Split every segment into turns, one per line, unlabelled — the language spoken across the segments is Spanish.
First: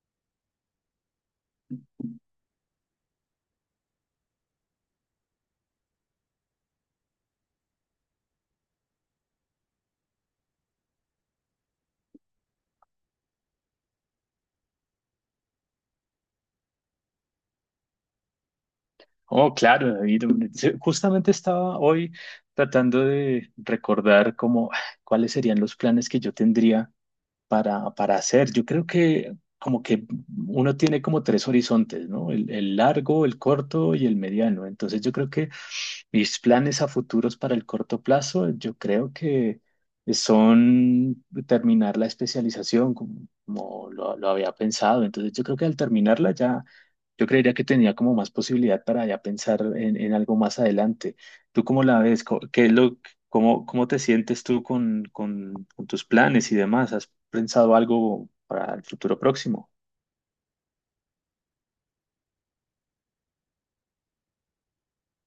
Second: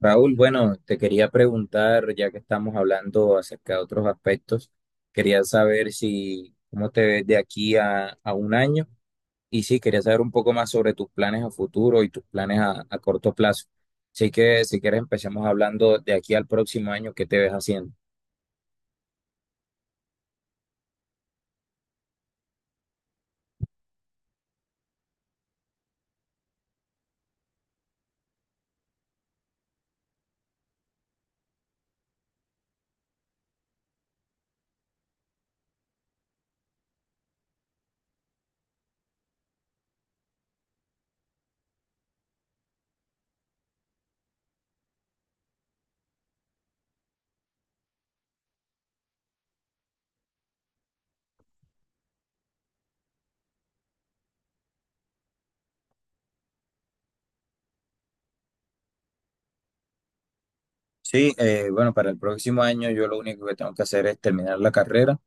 Raúl, bueno, te quería preguntar, ya que estamos hablando acerca de otros aspectos, quería saber si, cómo te ves de aquí a un año y sí, quería saber un poco más sobre tus planes a futuro y tus planes a corto plazo. Así que si quieres empecemos hablando de aquí al próximo año, ¿qué te ves haciendo?
Oh, claro, David. Justamente estaba hoy tratando de recordar cómo, cuáles serían los planes que yo tendría para hacer. Yo creo que como que uno tiene como tres horizontes, ¿no? El largo, el corto y el mediano. Entonces yo creo que mis planes a futuros para el corto plazo, yo creo que son terminar la especialización como lo había pensado. Entonces yo creo que al terminarla ya, yo creería que tenía como más posibilidad para ya pensar en algo más adelante. ¿Tú cómo la ves? ¿Qué es ¿Cómo, cómo te sientes tú con tus planes y demás? ¿Has pensado algo para el futuro próximo?
Sí, bueno, para el próximo año yo lo único que tengo que hacer es terminar la carrera.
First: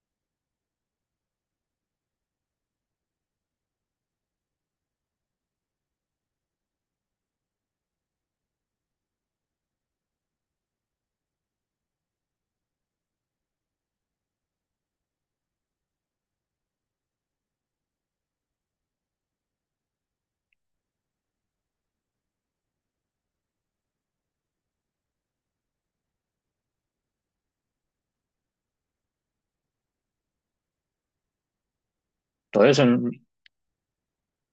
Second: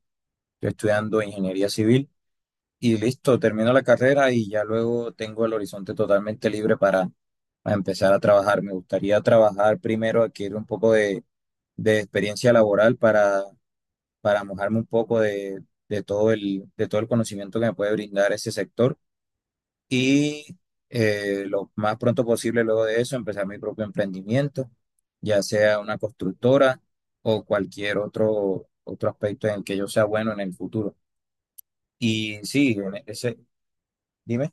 Estoy estudiando ingeniería civil y listo, termino la carrera y ya luego tengo el horizonte totalmente libre para a empezar a trabajar. Me gustaría trabajar primero, adquirir un poco de experiencia laboral para mojarme un poco de todo el conocimiento que me puede brindar ese sector y lo más pronto posible luego de eso empezar mi propio emprendimiento, ya sea una constructora o cualquier otro aspecto en el que yo sea bueno en el futuro. Y
Todo
sí,
eso, no,
dime.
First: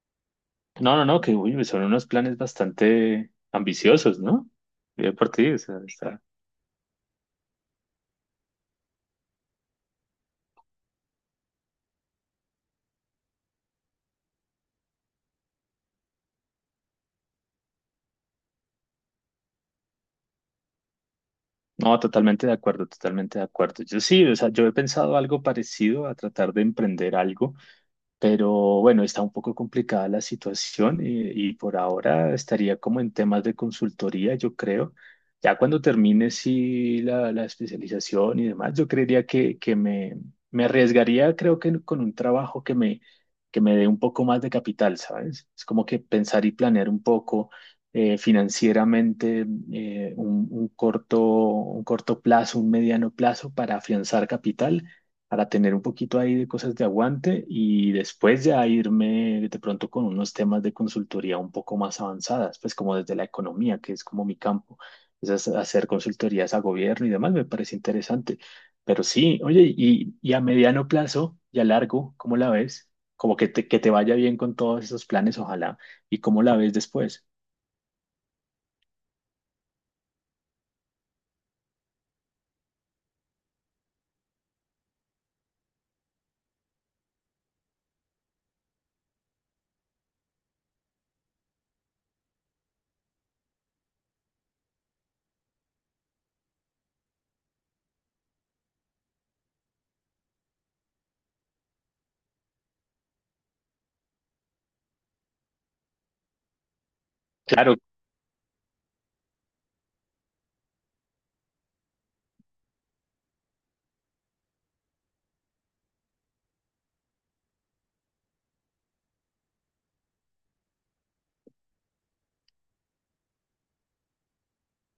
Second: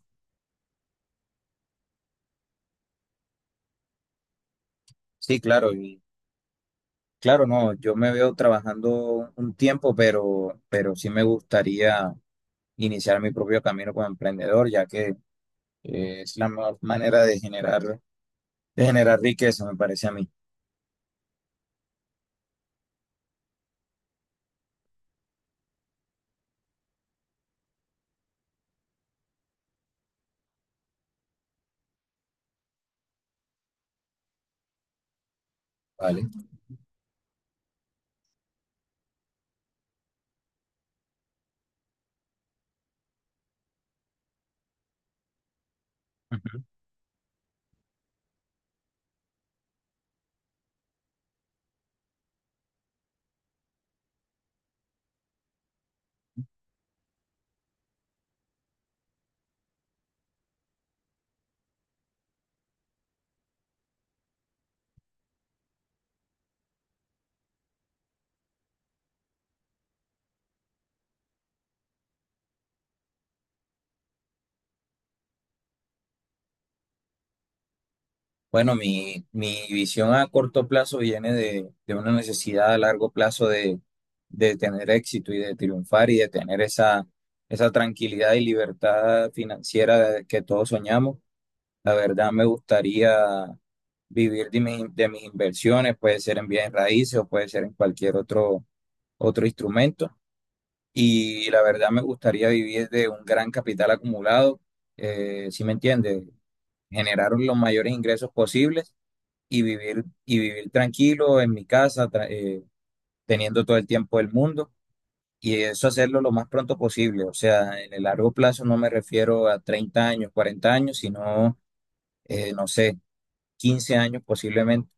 no, no, que uy, son unos planes bastante ambiciosos, ¿no? Bien por
Sí,
ti, o
claro.
sea, está-
Claro, no, yo me veo trabajando un tiempo, pero sí me gustaría iniciar mi propio camino como emprendedor, ya que es la mejor manera de generar riqueza, me parece a mí,
No, totalmente de acuerdo, totalmente de acuerdo. Yo sí, o sea, yo he pensado algo parecido a tratar de emprender algo. Pero bueno, está un poco complicada la situación y por ahora estaría como en temas de consultoría, yo creo. Ya cuando
¿vale?
termine sí, la especialización y demás, yo creería que me arriesgaría, creo que con un trabajo que me dé un poco más de capital, ¿sabes? Es como que pensar y
Ujú.
planear un poco financieramente un corto, un corto plazo, un mediano plazo para afianzar capital para tener un poquito ahí de cosas de aguante y después ya irme de pronto con unos temas de consultoría un poco más avanzadas, pues como desde la economía, que es como mi campo, esas hacer consultorías a gobierno y demás, me parece interesante. Pero sí, oye, y a mediano plazo y a largo, ¿cómo la ves? Como que que te vaya bien con todos esos planes, ojalá. ¿Y cómo la ves después?
Bueno, mi visión a corto plazo viene de una necesidad a largo plazo de tener éxito y de triunfar y de tener esa tranquilidad y libertad financiera que todos soñamos. La verdad me gustaría vivir de mis inversiones, puede ser en bienes raíces o puede ser en cualquier otro instrumento. Y la verdad me gustaría vivir de un gran capital acumulado, ¿si me entiendes? Generar los
Claro.
mayores ingresos posibles y y vivir tranquilo en mi casa, teniendo todo el tiempo del mundo. Y eso hacerlo lo más pronto posible. O sea, en el largo plazo no me refiero a 30 años, 40 años, sino, no sé, 15 años posiblemente,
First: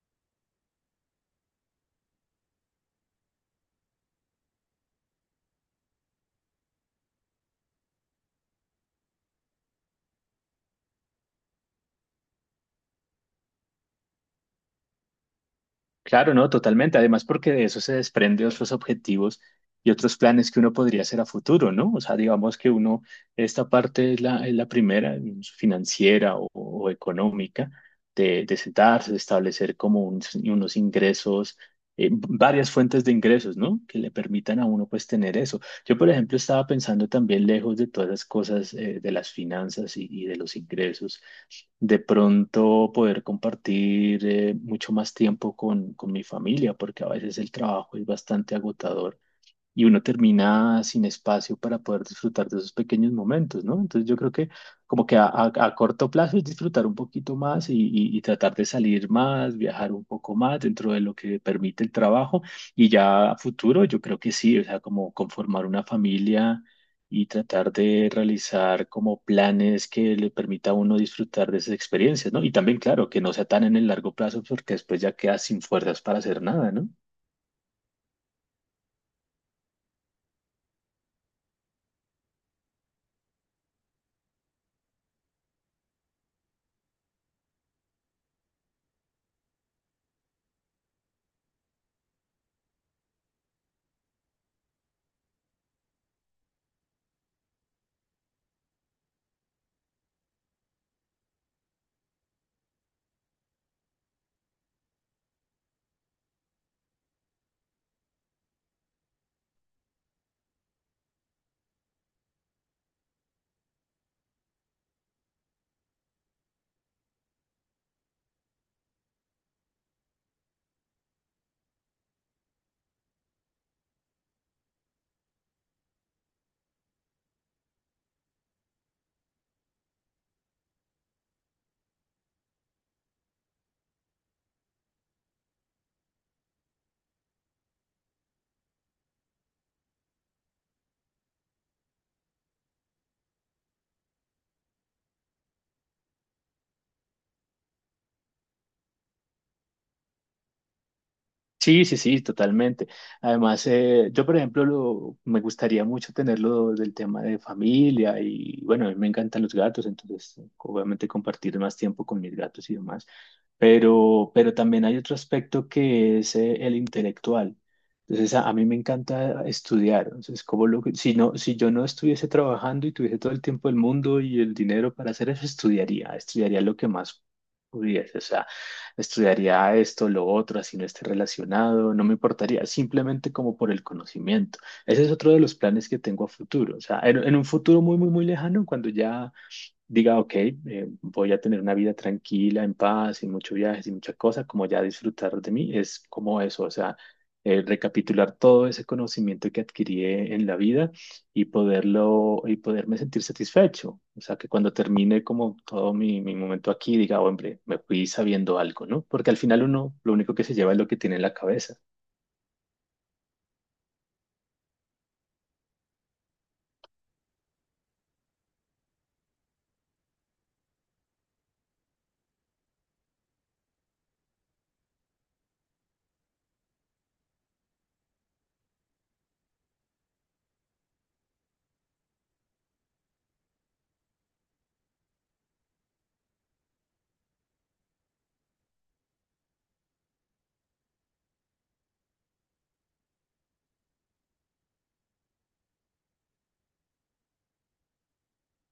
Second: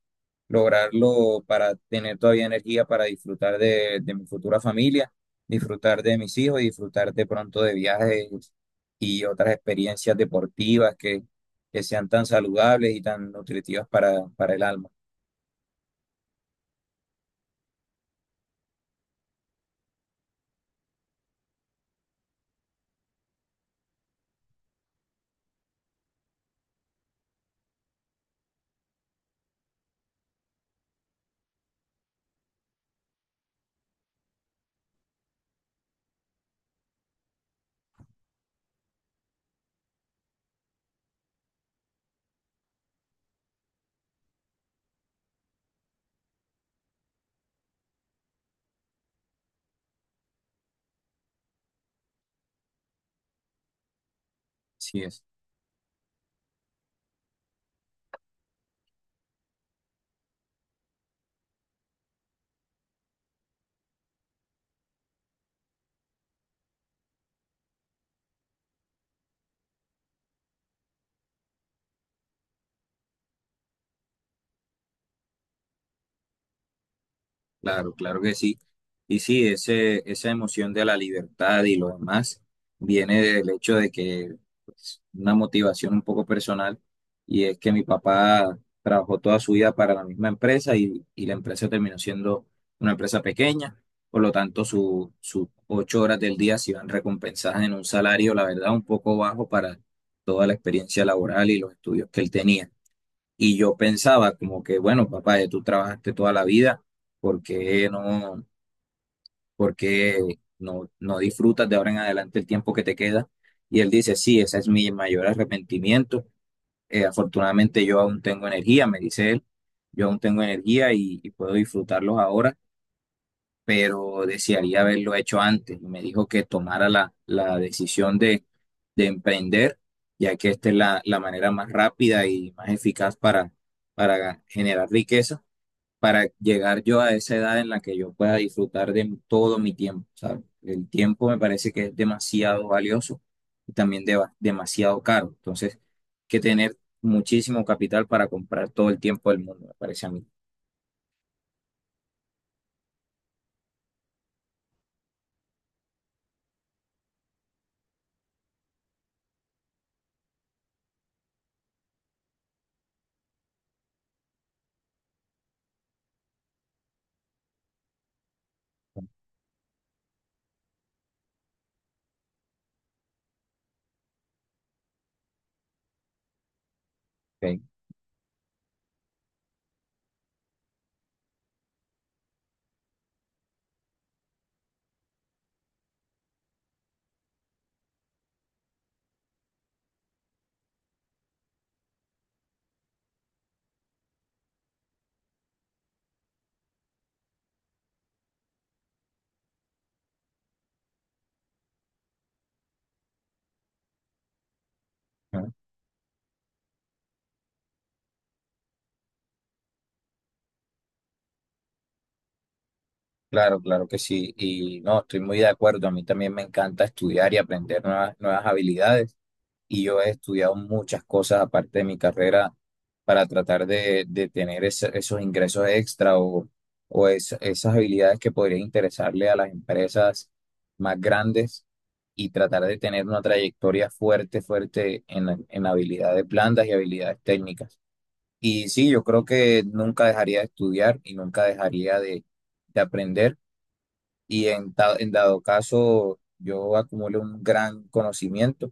lograrlo para tener todavía energía para disfrutar de mi futura familia, disfrutar de mis hijos y disfrutar de pronto de viajes y otras experiencias deportivas que sean tan saludables y tan nutritivas para el alma.
Claro, no, totalmente. Además, porque de eso se desprende otros objetivos y otros planes que uno podría hacer a futuro, ¿no? O sea, digamos que uno, esta parte es es la primera, financiera o económica, de sentarse, de establecer como un- unos ingresos, varias fuentes de ingresos, ¿no? Que le permitan a uno, pues, tener eso. Yo, por ejemplo, estaba pensando también lejos de todas las cosas, de las finanzas y de los ingresos de pronto poder compartir mucho más tiempo con mi familia, porque a veces el trabajo es bastante agotador y uno termina sin espacio para poder disfrutar de esos pequeños momentos, ¿no? Entonces yo creo que
Así
como que
es.
a corto plazo es disfrutar un poquito más y tratar de salir más, viajar un poco más dentro de lo que permite el trabajo y ya a futuro yo creo que sí, o sea, como conformar una familia y tratar de realizar como planes que le permita a uno disfrutar de esas experiencias, ¿no? Y también, claro, que no sea tan en el largo plazo porque después ya queda sin fuerzas para hacer nada, ¿no?
Claro, claro que sí. Y sí, esa emoción de la libertad y lo demás viene del hecho de que pues, una motivación un poco personal y es que mi papá trabajó toda su vida para la misma empresa y la empresa terminó siendo una empresa pequeña, por lo tanto sus 8 horas del día se iban recompensadas en un salario, la verdad, un poco bajo para toda la experiencia laboral y los estudios que él tenía. Y yo pensaba como que, bueno, papá, ya tú trabajaste toda la vida, ¿por qué por qué no disfrutas de ahora en adelante el tiempo que te queda? Y él dice, sí, ese es mi mayor arrepentimiento. Afortunadamente yo aún tengo energía, me dice él, yo aún tengo energía y puedo disfrutarlos ahora pero desearía haberlo hecho antes. Y me dijo que tomara la decisión de emprender, ya que esta es la manera más rápida y más eficaz para generar riqueza, para llegar yo a esa edad en la que yo pueda disfrutar de todo mi tiempo, ¿sabes? El tiempo me parece que es demasiado valioso y también demasiado caro. Entonces, hay que tener muchísimo capital para comprar todo el tiempo del mundo, me parece a mí.
Sí, sí, sí, totalmente. Además, yo, por ejemplo, me gustaría mucho tenerlo del tema de familia y bueno, a mí me encantan los gatos, entonces obviamente compartir más tiempo con mis gatos y demás. Pero también hay otro aspecto que es el intelectual. Entonces, a mí me encanta estudiar. Entonces, como que- si no, si yo no estuviese trabajando y tuviese todo el tiempo del mundo y el dinero para hacer eso, estudiaría, estudiaría lo que más pudiese. O sea, estudiaría esto, lo otro, así no esté relacionado, no me importaría, simplemente como por el conocimiento. Ese es otro de los planes que tengo a futuro. O sea, en un futuro muy, muy, muy lejano, cuando ya diga, ok, voy a tener una vida tranquila, en paz, sin mucho viaje, sin mucha cosa, como ya disfrutar de mí, es como eso, o sea, recapitular todo ese conocimiento que adquirí en la vida y poderlo, y poderme sentir satisfecho, o sea, que cuando termine
¿Ok?
como todo mi momento aquí, diga, hombre, me fui sabiendo algo, ¿no? Porque al final uno, lo único que se lleva es lo que tiene en la cabeza.
Claro, claro que sí. Y no, estoy muy de acuerdo. A mí también me encanta estudiar y aprender nuevas habilidades. Y yo he estudiado muchas cosas aparte de mi carrera para tratar de tener esos ingresos extra o esas habilidades que podrían interesarle a las empresas más grandes y tratar de tener una trayectoria fuerte en habilidades blandas y habilidades técnicas. Y sí, yo creo que nunca dejaría de estudiar y nunca dejaría de aprender y en dado caso yo acumulo un gran conocimiento,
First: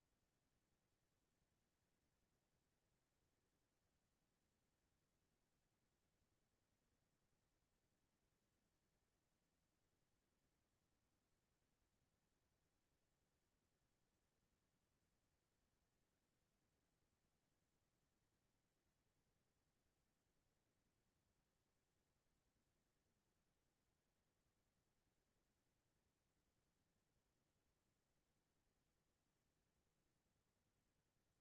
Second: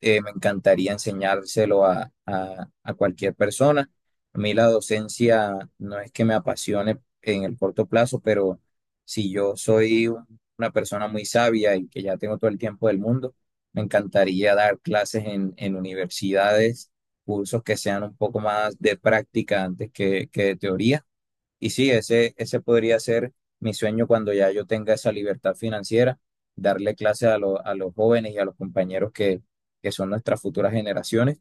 me encantaría enseñárselo a cualquier persona. A mí la docencia no es que me apasione en el corto plazo, pero si yo soy una persona muy sabia y que ya tengo todo el tiempo del mundo, me encantaría dar clases en universidades, cursos que sean un poco más de práctica antes que de teoría. Y sí, ese podría ser mi sueño cuando ya yo tenga esa libertad financiera, darle clase a los jóvenes y a los compañeros que son nuestras futuras generaciones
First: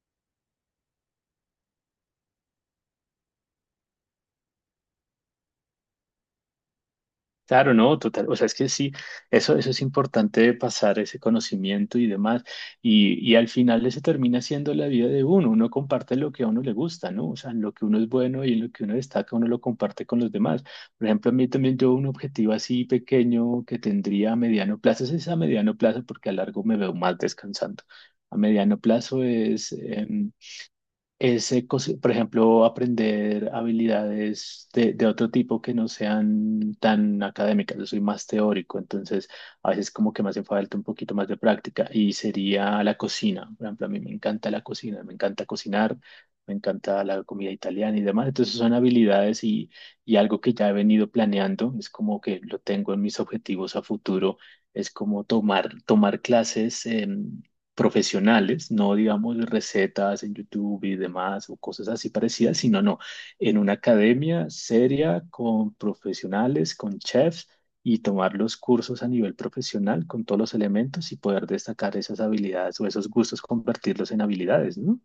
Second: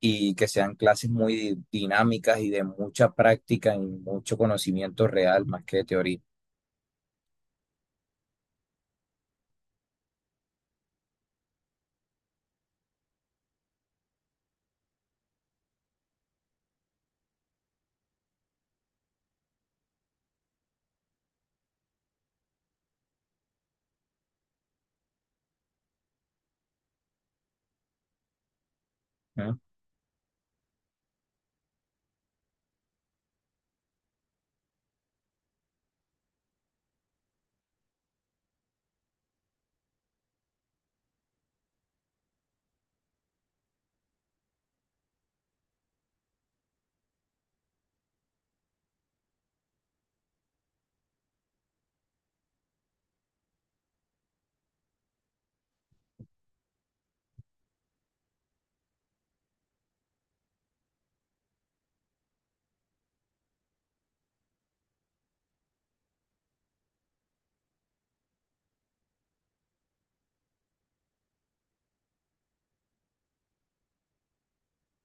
y que sean clases muy dinámicas y de mucha práctica y mucho conocimiento real más que de teoría.
Claro, no, total. O sea, es que sí, eso es importante pasar ese conocimiento y demás. Y al final eso termina siendo la vida de uno. Uno comparte lo que a uno le gusta, ¿no? O sea, en lo que uno es bueno y en lo que uno destaca, uno lo comparte con los demás. Por ejemplo, a mí también yo un objetivo así pequeño que tendría a mediano plazo, ese es a mediano plazo porque a largo me veo más descansando. A mediano plazo
¿No?
es... por ejemplo, aprender habilidades de otro tipo que no sean tan académicas. Yo soy más teórico, entonces a veces como que me hace falta un poquito más de práctica y sería la cocina. Por ejemplo, a mí me encanta la cocina, me encanta cocinar, me encanta la comida italiana y demás. Entonces son habilidades y algo que ya he venido planeando, es como que lo tengo en mis objetivos a futuro, es como tomar clases. Profesionales, no digamos recetas en YouTube y demás o cosas así parecidas, sino no, en una academia seria con profesionales, con chefs y tomar los cursos a nivel profesional con todos los elementos y poder destacar esas habilidades o esos gustos, convertirlos en habilidades, ¿no?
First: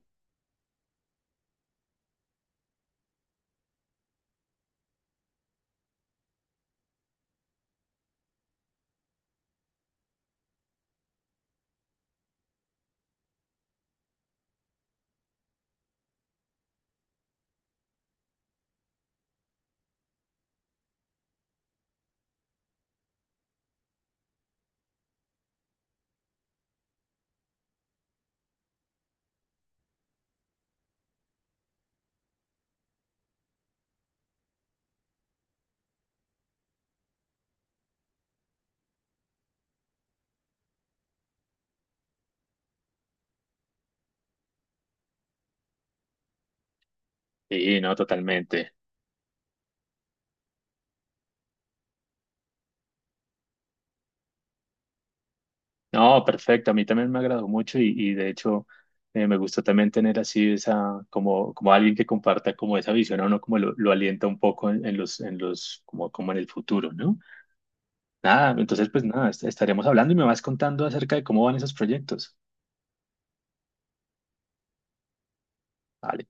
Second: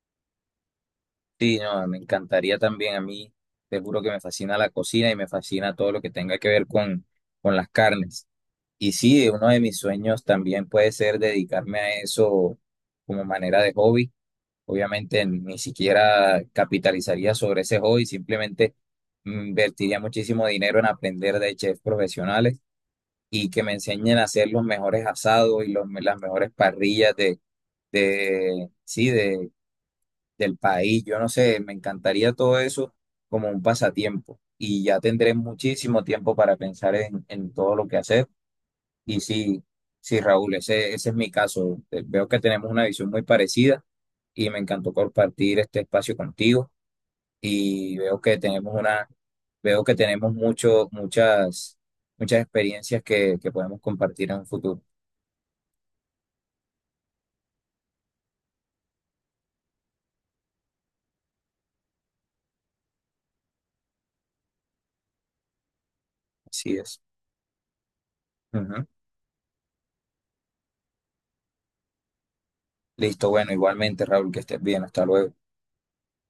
Sí, no, me encantaría también a mí, te juro que me fascina la cocina y me fascina todo lo que tenga que ver con las carnes. Y sí, uno de mis sueños también puede ser dedicarme a eso como manera de hobby. Obviamente ni siquiera capitalizaría sobre ese hobby, simplemente invertiría muchísimo dinero en aprender de chefs profesionales y que me enseñen a hacer los mejores asados y las mejores parrillas sí, del país. Yo no sé, me encantaría todo eso como un pasatiempo y ya tendré muchísimo tiempo para pensar en todo lo que hacer. Y sí, sí, Raúl, ese es mi caso. Veo que tenemos una visión muy parecida y me encantó compartir este espacio contigo
Sí, no,
y
totalmente.
veo que tenemos muchas experiencias que podemos compartir en un futuro.
No, perfecto. A mí también me agradó mucho y de hecho me gusta también tener así esa, como, como alguien que comparta como esa visión a uno, como lo alienta un poco en los, como, como en el
Así
futuro,
es.
¿no? Nada,
Ujú.
entonces pues nada, est- estaremos hablando y me vas contando acerca de cómo van esos proyectos.
Listo, bueno, igualmente, Raúl, que estés bien. Hasta luego.
Vale.